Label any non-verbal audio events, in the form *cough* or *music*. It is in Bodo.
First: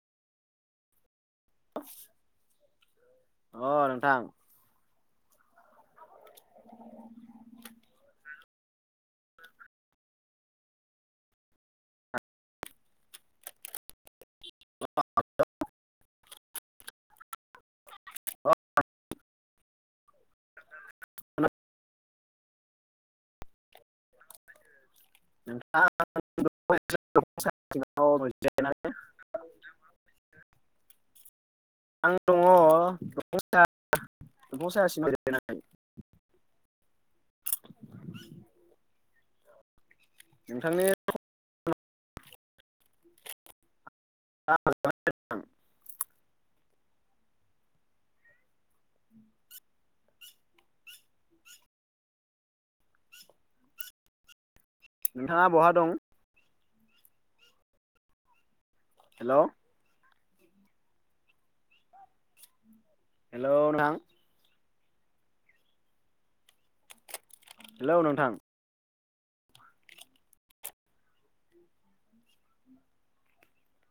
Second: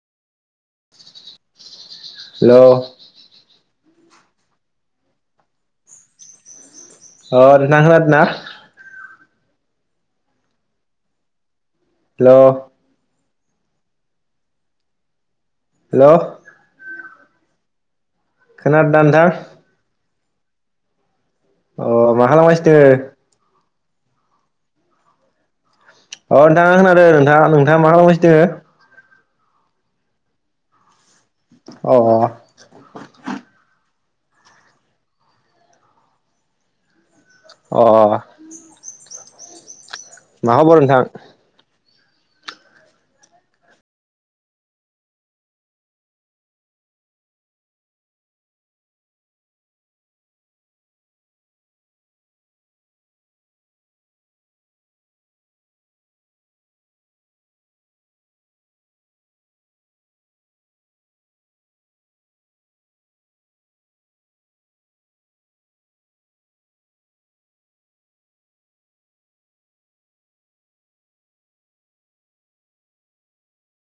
हेल' अ नोंथां अ नोंथां खोनादों ना? हेल *inaudible* हेलो अ खोनादो दा नोंथां? अह मा खालामगासिनो? *inaudible* अ दङ दंफां नोंथाङा साया खोनादों दंफां नोंथाङा साया नोंथाङा मा सिङाव खालामगासिनो दोङो? जिरायनानै आं दङ अ *unintelligible* दंफां साया सिंआव जिरायनानै। अ मा खबर नोंथांनि नोंथां? *unintelligible* नोंथाङा बहा दं? हेलौ हेलौ नोंथां हेलौ नोंथां